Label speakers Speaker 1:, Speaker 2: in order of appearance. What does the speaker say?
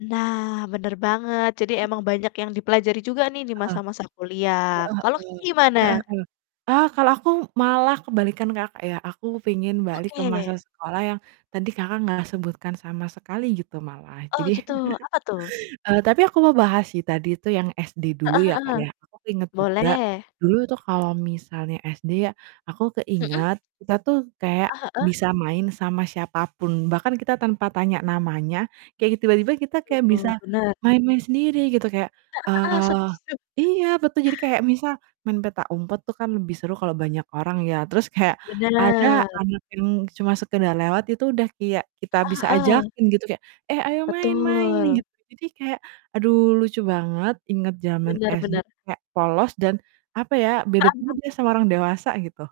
Speaker 1: Nah bener banget. Jadi emang banyak yang dipelajari juga nih di
Speaker 2: Heeh.
Speaker 1: masa-masa kuliah
Speaker 2: Heeh
Speaker 1: kalau, Kakak,
Speaker 2: heeh,
Speaker 1: gimana?
Speaker 2: heeh heeh. Ah, kalau aku malah kebalikan, Kakak, ya aku pengen balik ke masa
Speaker 1: Oke.
Speaker 2: sekolah yang tadi, Kakak, gak sebutkan sama sekali gitu malah.
Speaker 1: Oh,
Speaker 2: Jadi
Speaker 1: gitu. Apa tuh?
Speaker 2: eee, tapi aku mau bahas sih tadi tuh yang SD dulu
Speaker 1: Heeh
Speaker 2: ya, Kak,
Speaker 1: heeh,
Speaker 2: ya aku keinget juga
Speaker 1: boleh.
Speaker 2: dulu tuh kalau misalnya SD ya, aku
Speaker 1: Mhm.
Speaker 2: keinget kita tuh kayak
Speaker 1: Heeh heeh.
Speaker 2: bisa main sama siapapun bahkan kita tanpa tanya namanya kayak tiba-tiba kita
Speaker 1: Betul
Speaker 2: kayak bisa
Speaker 1: tuh, benar.
Speaker 2: main-main sendiri gitu kayak
Speaker 1: Heeh heeh,
Speaker 2: eee,
Speaker 1: setuju.
Speaker 2: iya betu jadi kayak misal main petak umpet tuh kan lebih seru kalau banyak orang ya terus kayak ada
Speaker 1: Bener.
Speaker 2: anak yang cuma sekedar lewat itu udah kayak kita
Speaker 1: Heeh
Speaker 2: bisa
Speaker 1: heeh.
Speaker 2: ajakin gitu kayak, "Eh ayo main main,"
Speaker 1: Betul.
Speaker 2: gitu. Jadi kayak aduh lucu banget inget zaman
Speaker 1: Bener
Speaker 2: SD
Speaker 1: bener.
Speaker 2: kayak polos dan, apa ya, beda-beda deh sama orang dewasa gitu.